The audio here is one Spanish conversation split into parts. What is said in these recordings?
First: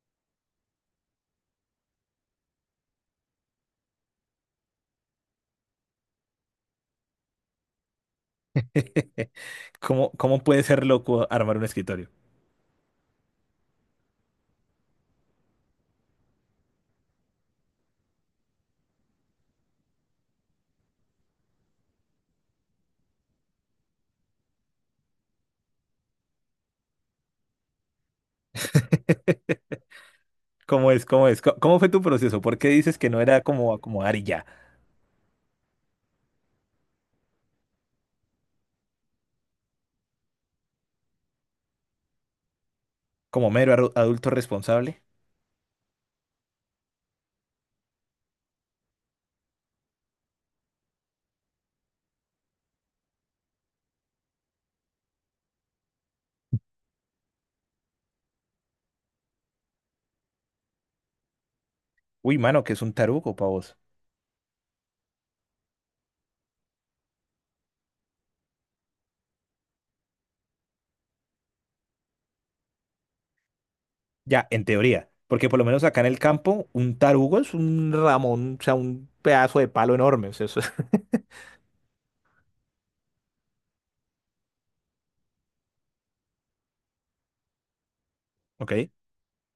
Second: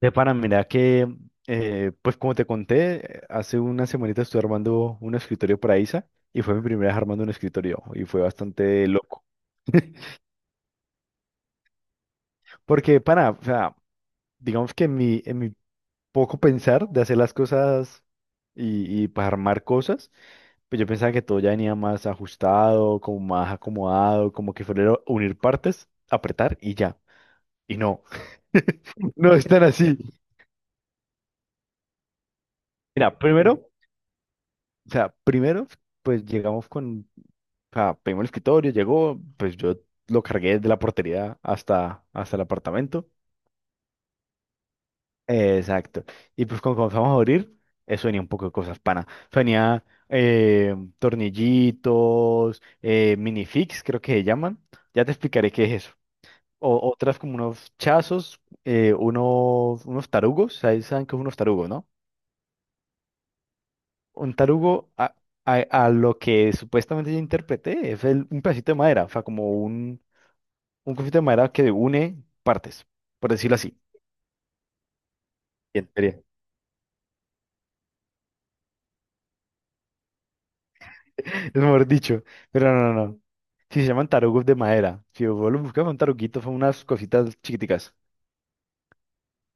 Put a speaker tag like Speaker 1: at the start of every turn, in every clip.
Speaker 1: De pana, mira que, pues como te conté, hace una semanita estuve armando un escritorio para Isa y fue mi primera vez armando un escritorio y fue bastante loco.
Speaker 2: ¿Cómo, cómo puede ser loco armar un escritorio?
Speaker 1: Porque, pana, o sea, digamos que en mi poco pensar de hacer las cosas y pues armar cosas, pues yo pensaba que todo ya venía más ajustado, como más acomodado, como que fuera unir partes, apretar y ya. Y no, no es tan así.
Speaker 2: ¿Cómo es? ¿Cómo es? ¿Cómo fue tu proceso? ¿Por qué dices que
Speaker 1: Mira,
Speaker 2: no era
Speaker 1: primero,
Speaker 2: como acomodar y ya?
Speaker 1: o sea, primero, pues llegamos con. O sea, pedimos el escritorio, llegó, pues yo lo cargué desde la portería hasta el apartamento.
Speaker 2: Como mero adulto responsable.
Speaker 1: Exacto. Y pues cuando comenzamos a abrir, eso venía un poco de cosas, pana. Eso venía, eh, tornillitos, minifix, creo que se llaman. Ya te explicaré qué es eso. Otras como unos chazos, unos tarugos, ¿sabes? ¿Saben qué es unos tarugos, no?
Speaker 2: Uy, mano, ¿que es un tarugo para vos?
Speaker 1: Un tarugo a lo que supuestamente yo interpreté es un pedacito de madera, o sea, como un. Un conflicto de madera que une partes, por decirlo así.
Speaker 2: Ya, en teoría. Porque por lo menos
Speaker 1: En
Speaker 2: acá en el
Speaker 1: teoría,
Speaker 2: campo, un tarugo es un ramón, o sea, un pedazo de palo enorme. O sea,
Speaker 1: es mejor dicho. Pero no, no, no. Sí se llaman tarugos de madera. Si vos lo buscas, un taruguito, son unas cositas chiquiticas.
Speaker 2: Ok,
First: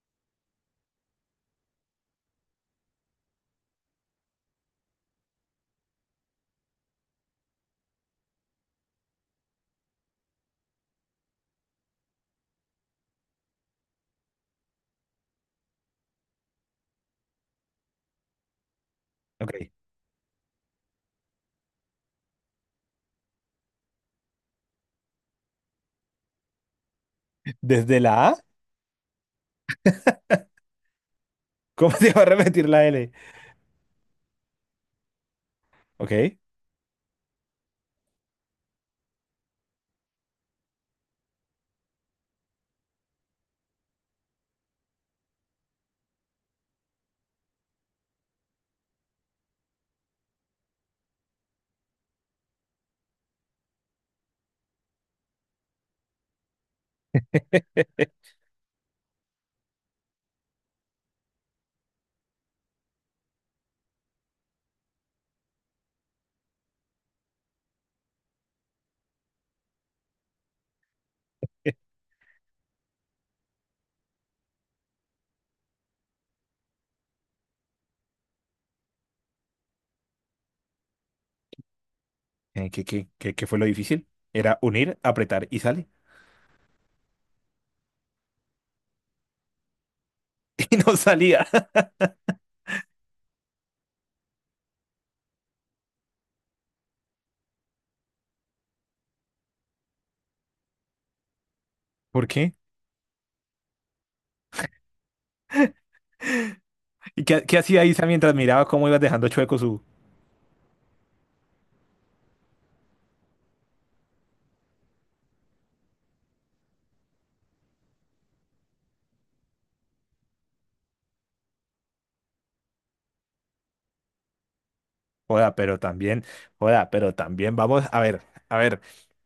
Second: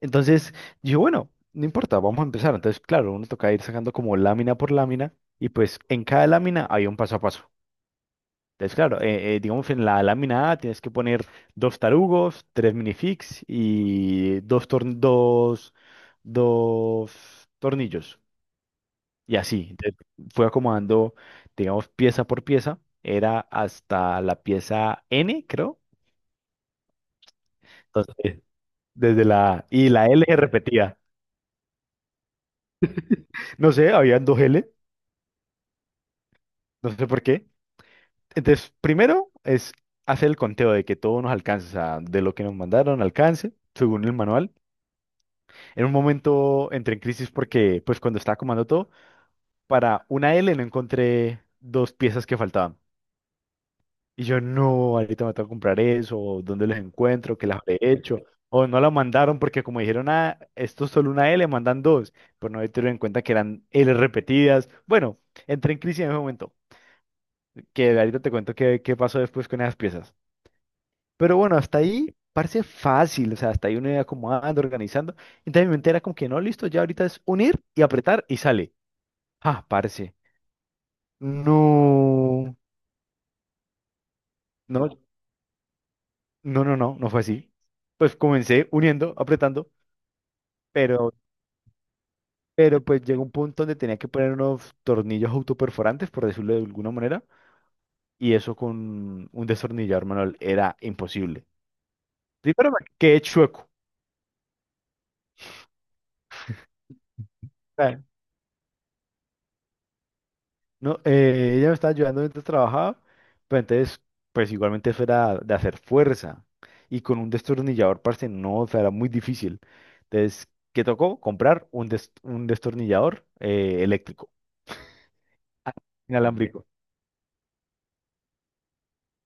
Speaker 1: Entonces, yo, bueno, no importa, vamos a empezar. Entonces, claro, uno toca ir sacando como lámina por lámina. Y pues en cada lámina hay un paso a paso. Entonces, claro, digamos en la lámina A tienes que poner dos tarugos, tres minifigs y dos tornillos. Y así,
Speaker 2: ok.
Speaker 1: entonces, fui acomodando, digamos, pieza por pieza, era hasta la pieza N, creo.
Speaker 2: ¿Desde la A?
Speaker 1: Entonces, desde la y la L se repetía.
Speaker 2: ¿Cómo se va a repetir la L?
Speaker 1: No sé, habían dos L,
Speaker 2: Ok.
Speaker 1: no sé por qué. Entonces, primero es hacer el conteo de que todo nos alcance, o sea, de lo que nos mandaron alcance, según el manual. En un momento entré en crisis porque, pues, cuando estaba acomodando todo, para una L no encontré dos piezas que faltaban. Y yo, no, ahorita me tengo que comprar eso, o dónde los encuentro, qué las habré hecho, o no la mandaron porque como dijeron, ah, esto es solo una L, mandan dos, pero no tenido en cuenta que eran L repetidas. Bueno, entré en crisis en ese momento, que ahorita te cuento qué pasó después con esas piezas. Pero bueno, hasta ahí parece fácil, o sea, hasta ahí uno iba acomodando, organizando, entonces mi mente era como que no, listo, ya ahorita es unir y apretar y sale. Ah, parce, no,
Speaker 2: ¿Qué fue lo difícil? Era
Speaker 1: no,
Speaker 2: unir, apretar y sale.
Speaker 1: no fue así. Pues comencé uniendo, apretando.
Speaker 2: Y no
Speaker 1: Pero,
Speaker 2: salía.
Speaker 1: pero pues llegó un punto donde tenía que poner unos tornillos autoperforantes, por decirlo de alguna manera, y eso con un destornillador manual era imposible.
Speaker 2: ¿Por
Speaker 1: Sí,
Speaker 2: qué?
Speaker 1: pero me quedé chueco.
Speaker 2: Y qué hacía
Speaker 1: Claro.
Speaker 2: Isa mientras miraba cómo ibas dejando chueco su...
Speaker 1: No, ella me estaba ayudando mientras trabajaba, pero entonces, pues igualmente eso era de hacer fuerza. Y con un destornillador, parce, no, o sea, era muy difícil. Entonces, ¿qué tocó? Comprar un destornillador eléctrico,
Speaker 2: Joda,
Speaker 1: ah,
Speaker 2: pero también,
Speaker 1: inalámbrico.
Speaker 2: joda, pero también vamos a ver,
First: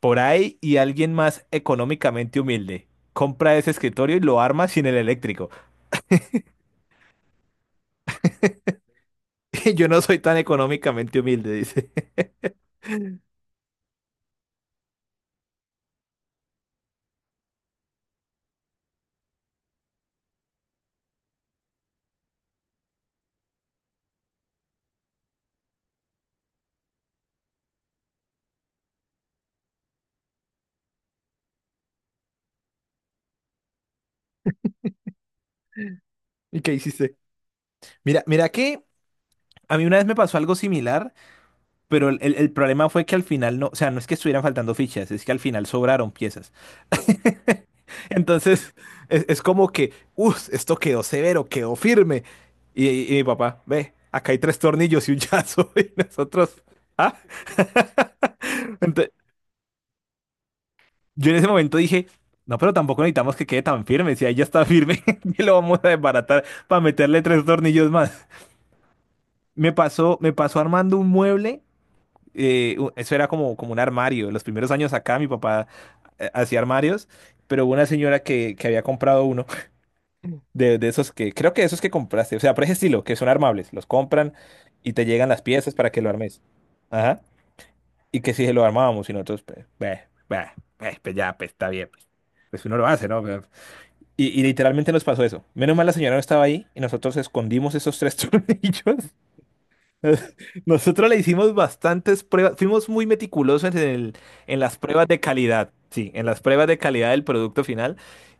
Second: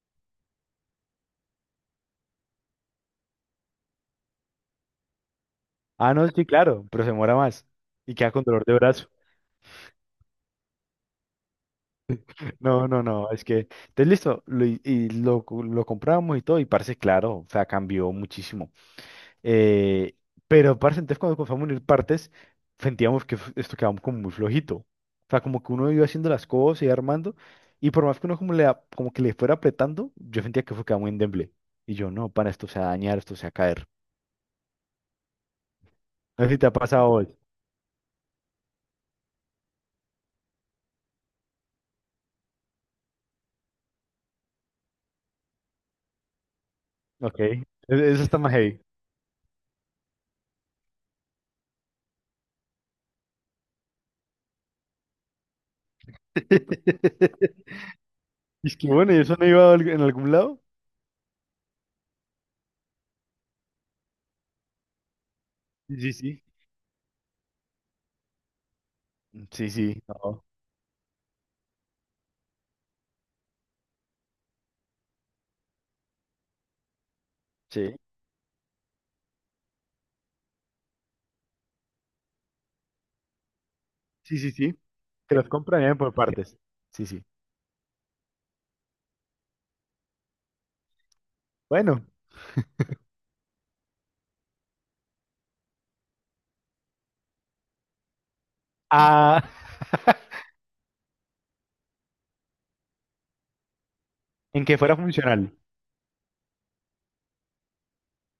Speaker 2: por ahí y alguien más económicamente humilde compra ese escritorio y lo arma sin el eléctrico.
Speaker 1: Ah, no, sí, claro, pero se muera más y queda con dolor de brazo.
Speaker 2: Yo no soy tan económicamente humilde, dice.
Speaker 1: No, no, no, es que, entonces listo, lo compramos y todo, y parce, claro, o sea, cambió muchísimo. Eh, pero parce, entonces cuando comenzamos a unir partes, sentíamos que esto quedaba como muy flojito. O sea, como que uno iba haciendo las cosas y armando, y por más que uno como, como que le fuera apretando, yo sentía que fue quedaba muy endeble. Y yo, no, para esto se va a dañar, esto se va a caer. No sé si
Speaker 2: ¿Y
Speaker 1: te ha
Speaker 2: qué
Speaker 1: pasado
Speaker 2: hiciste?
Speaker 1: hoy.
Speaker 2: Mira, mira que a mí una vez me pasó algo similar. Pero el problema fue que al final no, o sea, no es que estuvieran faltando fichas, es que al final sobraron piezas.
Speaker 1: Ok, eso está más
Speaker 2: Entonces,
Speaker 1: heavy.
Speaker 2: es como que, uff, esto quedó severo, quedó firme. Y mi papá, ve, acá hay tres tornillos y un llazo. Y nosotros, ah,
Speaker 1: Y es que
Speaker 2: Ente-
Speaker 1: bueno, ¿y eso no iba a en algún lado?
Speaker 2: yo en ese momento dije, no, pero tampoco necesitamos que quede tan firme. Si ahí ya está firme, que lo vamos a
Speaker 1: Sí, sí.
Speaker 2: desbaratar para meterle tres tornillos más.
Speaker 1: Sí, sí, sí,
Speaker 2: Me
Speaker 1: no.
Speaker 2: pasó armando un mueble eso era como, como un armario. Los primeros años acá mi papá hacía armarios, pero hubo una
Speaker 1: Sí.
Speaker 2: señora que había comprado uno de esos que, creo que esos que compraste, o sea, por ese estilo, que son armables, los compran
Speaker 1: Sí, sí, sí.
Speaker 2: y te llegan
Speaker 1: Que
Speaker 2: las
Speaker 1: los
Speaker 2: piezas
Speaker 1: compran
Speaker 2: para
Speaker 1: bien
Speaker 2: que lo
Speaker 1: por
Speaker 2: armes.
Speaker 1: partes. Sí,
Speaker 2: Ajá.
Speaker 1: sí.
Speaker 2: Y que si se lo armábamos y nosotros, pues, beh, beh, beh, pues ya, pues está bien,
Speaker 1: Bueno,
Speaker 2: pues, pues uno lo hace, ¿no? Pero, y literalmente nos pasó eso. Menos mal la señora no estaba ahí y nosotros escondimos esos tres tornillos.
Speaker 1: ah,
Speaker 2: Nosotros le hicimos bastantes pruebas, fuimos muy meticulosos en el, en
Speaker 1: en que
Speaker 2: las
Speaker 1: fuera
Speaker 2: pruebas de
Speaker 1: funcional.
Speaker 2: calidad, sí, en las pruebas de calidad del producto final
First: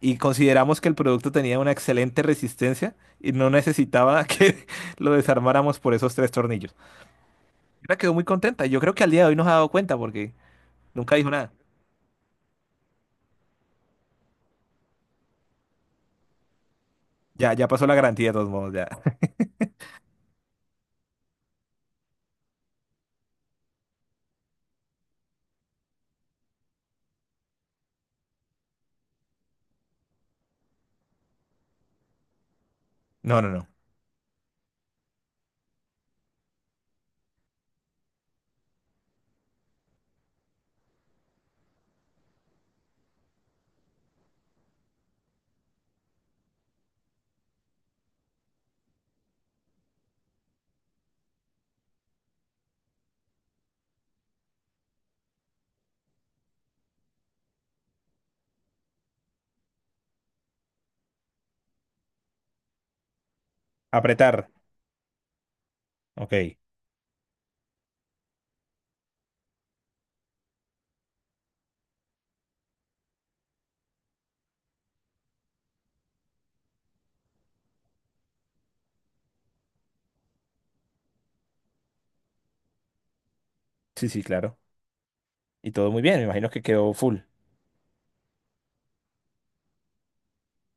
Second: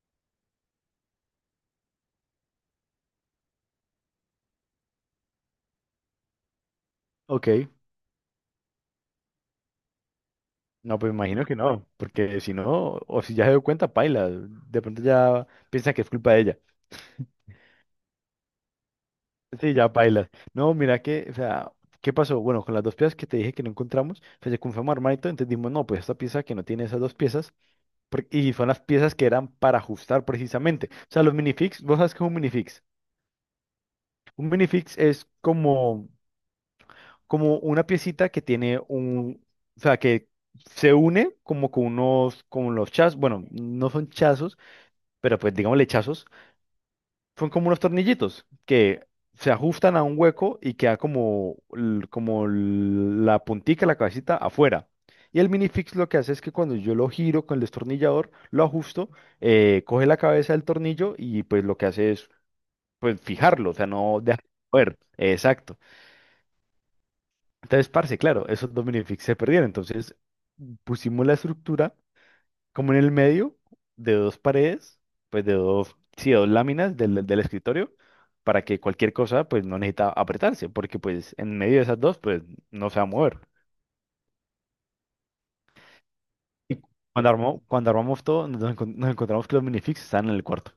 Speaker 2: y consideramos que el producto tenía una excelente resistencia y no necesitaba que lo desarmáramos por esos tres tornillos.
Speaker 1: Ok.
Speaker 2: Ella quedó muy contenta, yo creo que al día de hoy nos ha dado cuenta porque
Speaker 1: No, pues
Speaker 2: nunca dijo
Speaker 1: imagino
Speaker 2: nada.
Speaker 1: que no, porque si no, o si ya se dio cuenta, paila. De pronto ya piensa que es culpa de ella.
Speaker 2: Ya, ya pasó la garantía de todos modos, ya.
Speaker 1: Sí, ya paila. No, mira que, o sea, ¿qué pasó? Bueno, con las dos piezas que te dije que no encontramos, pues se confirmó armadito, entonces dijimos, no, pues esta pieza que no tiene esas dos piezas, y son las piezas que eran para ajustar precisamente. O sea, los minifix, vos sabes que es un minifix.
Speaker 2: No, no, no.
Speaker 1: Un minifix es como como una piecita que tiene un, o sea, que se une como con unos, con los chazos, bueno, no son chazos, pero pues digámosle chazos, son como unos tornillitos que se ajustan a un hueco y queda como, como la puntica, la cabecita afuera. Y el minifix lo que hace es que cuando yo lo giro con el destornillador, lo ajusto, coge la cabeza del tornillo y pues lo que hace es pues fijarlo, o sea, no
Speaker 2: Apretar.
Speaker 1: deja de mover. Exacto.
Speaker 2: Ok.
Speaker 1: Entonces, parce, claro, esos Dominifix se perdieron. Entonces, pusimos la estructura como en el medio de dos paredes, pues de dos, sí, de dos láminas del escritorio, para que cualquier cosa, pues no necesita apretarse, porque pues en medio de esas dos, pues no se va a mover.
Speaker 2: Sí, sí, claro. Y todo muy bien, me imagino que
Speaker 1: Y
Speaker 2: quedó full.
Speaker 1: cuando armó, cuando armamos todo, nos encontramos que los minifix están en el cuarto.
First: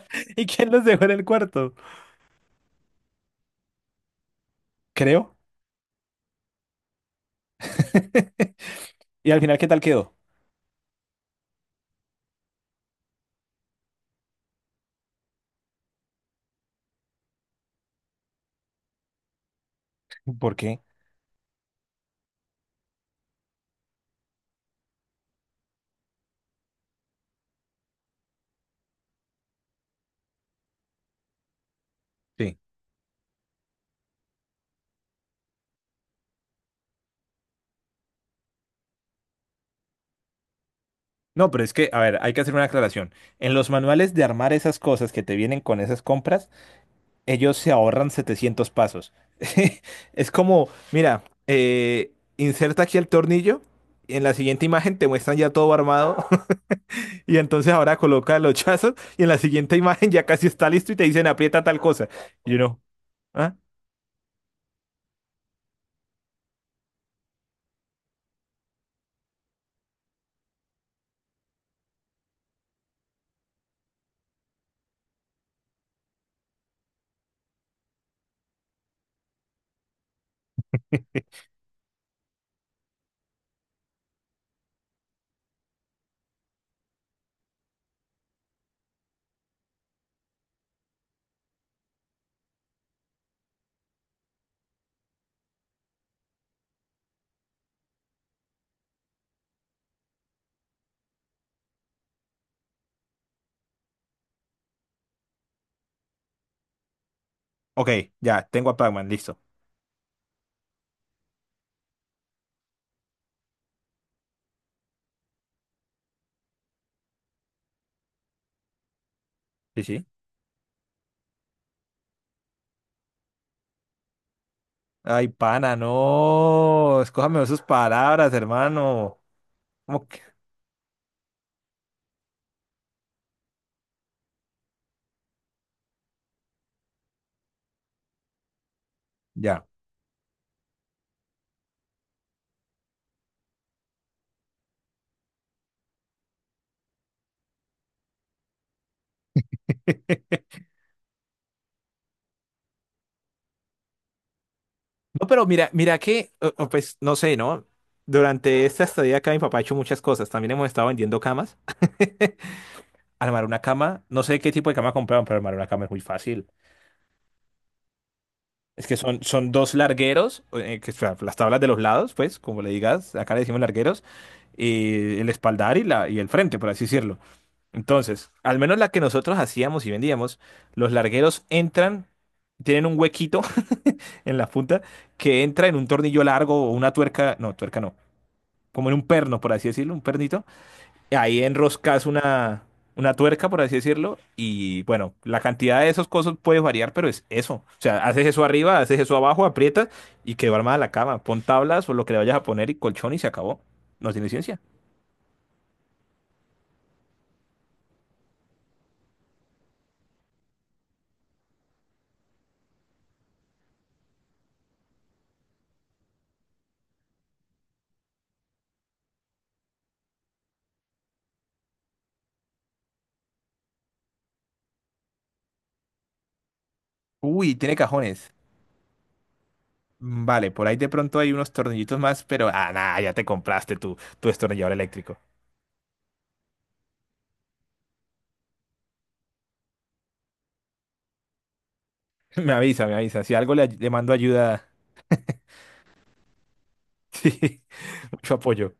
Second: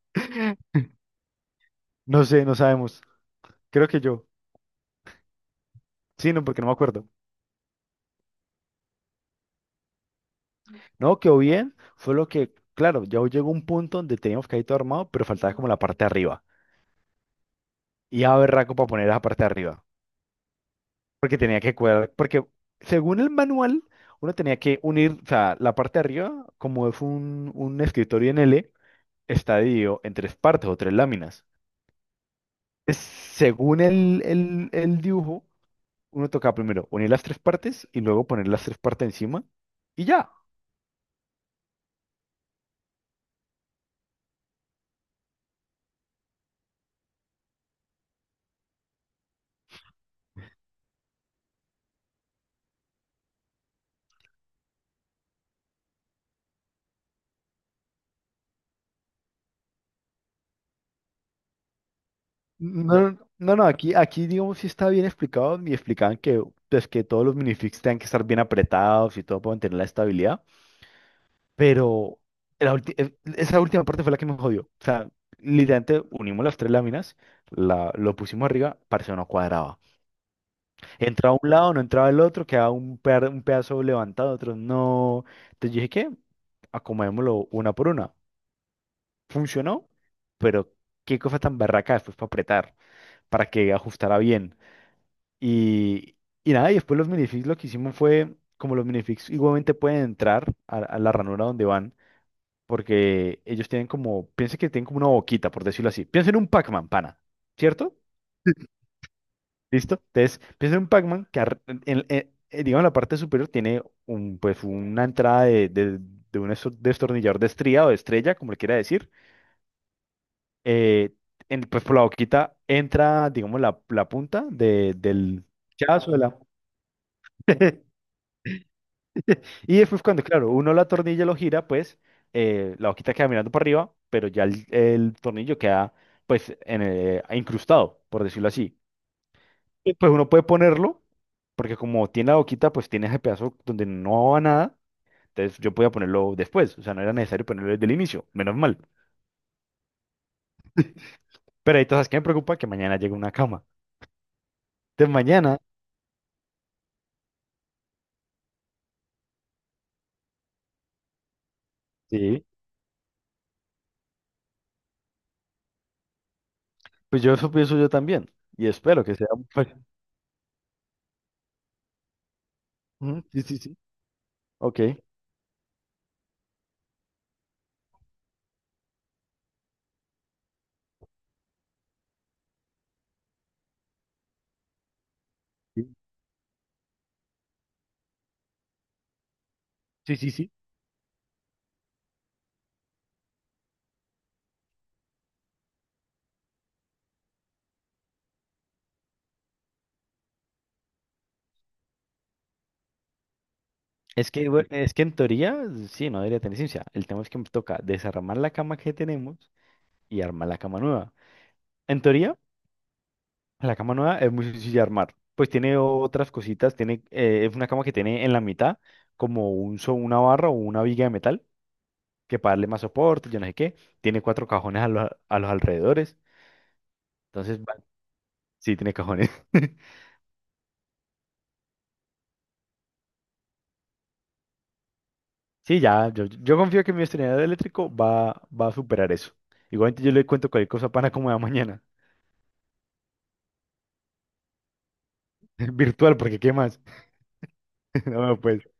Speaker 2: ¿Y quién los dejó en el cuarto?
Speaker 1: No sé, no sabemos. Creo que yo.
Speaker 2: Creo.
Speaker 1: Sí, no, porque no me acuerdo.
Speaker 2: ¿Y al final qué tal quedó?
Speaker 1: No, quedó bien. Fue lo que, claro, ya llegó un punto donde teníamos que ir todo armado, pero faltaba como la parte de arriba. Y a berraco para poner esa parte de arriba.
Speaker 2: ¿Por qué?
Speaker 1: Porque tenía que cuadrar, porque según el manual, uno tenía que unir, o sea, la parte de arriba, como es un escritorio en L, está dividido en tres partes o tres láminas.
Speaker 2: Sí.
Speaker 1: Según el dibujo, uno toca primero unir las tres partes y luego poner las tres partes encima y ya.
Speaker 2: No, pero es que, a ver, hay que hacer una aclaración. En los manuales de armar esas cosas que te vienen con esas compras, ellos se ahorran 700 pasos. Es como, mira, inserta aquí el tornillo, y en la siguiente imagen te muestran ya todo armado, y entonces ahora coloca los chazos, y en la siguiente imagen ya casi está listo y te dicen aprieta tal cosa. Y uno,
Speaker 1: No,
Speaker 2: ¿ah?
Speaker 1: no, no, aquí digamos sí está bien explicado, me explicaban que, pues, que todos los minifigs tengan que estar bien apretados y todo para mantener la estabilidad. Pero esa última parte fue la que me jodió. O sea, literalmente unimos las tres láminas, lo pusimos arriba, parce, no cuadraba. Entraba un lado, no entraba el otro, quedaba un pedazo levantado, otro no. Entonces dije, ¿qué? Acomodémoslo una por una. Funcionó, pero qué cosa tan barraca después para apretar, para que ajustara bien. Y, y nada, y después los minifix lo que hicimos fue, como los minifix igualmente pueden entrar a la ranura donde van. Porque ellos tienen como, piensen que tienen como una boquita, por decirlo así. Piensen en un Pac-Man, pana,
Speaker 2: Ok,
Speaker 1: ¿cierto?
Speaker 2: ya, tengo a Pac-Man, listo.
Speaker 1: ¿Listo? Entonces, piensen en un Pac-Man que, en, digamos, en la parte superior tiene un, pues, una entrada de un destornillador de estría o de estrella, como le quiera decir.
Speaker 2: Sí, sí.
Speaker 1: Eh, pues por la boquita entra, digamos, la punta
Speaker 2: Ay,
Speaker 1: del
Speaker 2: pana,
Speaker 1: chazo de la...
Speaker 2: no. Escójame sus palabras, hermano.
Speaker 1: Y después
Speaker 2: ¿Cómo que?
Speaker 1: cuando, claro, uno la tornilla lo gira, pues la boquita queda mirando para arriba, pero ya el tornillo queda pues en incrustado, por decirlo así.
Speaker 2: Ya.
Speaker 1: Sí. Pues uno puede ponerlo, porque como tiene la boquita, pues tiene ese pedazo donde no va nada, entonces yo podía ponerlo después, o sea, no era necesario ponerlo desde el inicio, menos mal. Pero ahí entonces, ¿qué me preocupa? Que mañana llegue una cama. Entonces
Speaker 2: No, pero
Speaker 1: mañana,
Speaker 2: mira, mira que, o pues no sé, ¿no? Durante esta estadía acá mi papá ha hecho muchas cosas. También hemos estado vendiendo camas.
Speaker 1: sí,
Speaker 2: Armar una cama, no sé qué tipo de cama compraron, pero armar una cama es muy fácil.
Speaker 1: pues yo eso pienso yo también, y
Speaker 2: Es que
Speaker 1: espero que
Speaker 2: son,
Speaker 1: sea... un.
Speaker 2: son dos largueros, que, o sea, las tablas de los lados, pues, como le digas,
Speaker 1: Ujú,
Speaker 2: acá le
Speaker 1: sí, sí,
Speaker 2: decimos
Speaker 1: sí.
Speaker 2: largueros,
Speaker 1: Ok.
Speaker 2: y el espaldar y, la, y el frente, por así decirlo. Entonces, al menos la que nosotros hacíamos y vendíamos, los largueros entran, tienen un huequito en la punta que entra en un
Speaker 1: Sí,
Speaker 2: tornillo largo o una tuerca no, como en un perno, por así decirlo, un
Speaker 1: sí,
Speaker 2: pernito.
Speaker 1: sí.
Speaker 2: Ahí enroscas una tuerca, por así decirlo, y bueno, la cantidad de esos cosas puede variar, pero es eso. O sea, haces eso arriba, haces eso abajo, aprietas y quedó armada la cama. Pon tablas o lo que le vayas a poner y colchón y se acabó. No tiene
Speaker 1: Es que,
Speaker 2: ciencia.
Speaker 1: es que en teoría, sí, no debería tener ciencia. El tema es que me toca desarmar la cama que tenemos y armar la cama nueva. En teoría, la cama nueva es muy sencilla de armar. Pues tiene otras cositas, tiene, es una cama que tiene en la mitad como una barra o una viga de metal que para darle más soporte, yo no sé qué. Tiene cuatro cajones a los alrededores.
Speaker 2: Uy,
Speaker 1: Entonces,
Speaker 2: tiene cajones.
Speaker 1: sí, tiene cajones.
Speaker 2: Mm, vale, por ahí de pronto hay unos tornillitos más, pero ah, nada, ya te compraste tu, tu destornillador eléctrico.
Speaker 1: Sí, ya, yo confío que mi estrenador eléctrico va a superar eso. Igualmente yo le cuento cualquier cosa para como de mañana.
Speaker 2: Me avisa, me avisa. Si algo le mando ayuda,
Speaker 1: Virtual, porque ¿qué más?
Speaker 2: sí, mucho
Speaker 1: No, pues
Speaker 2: apoyo.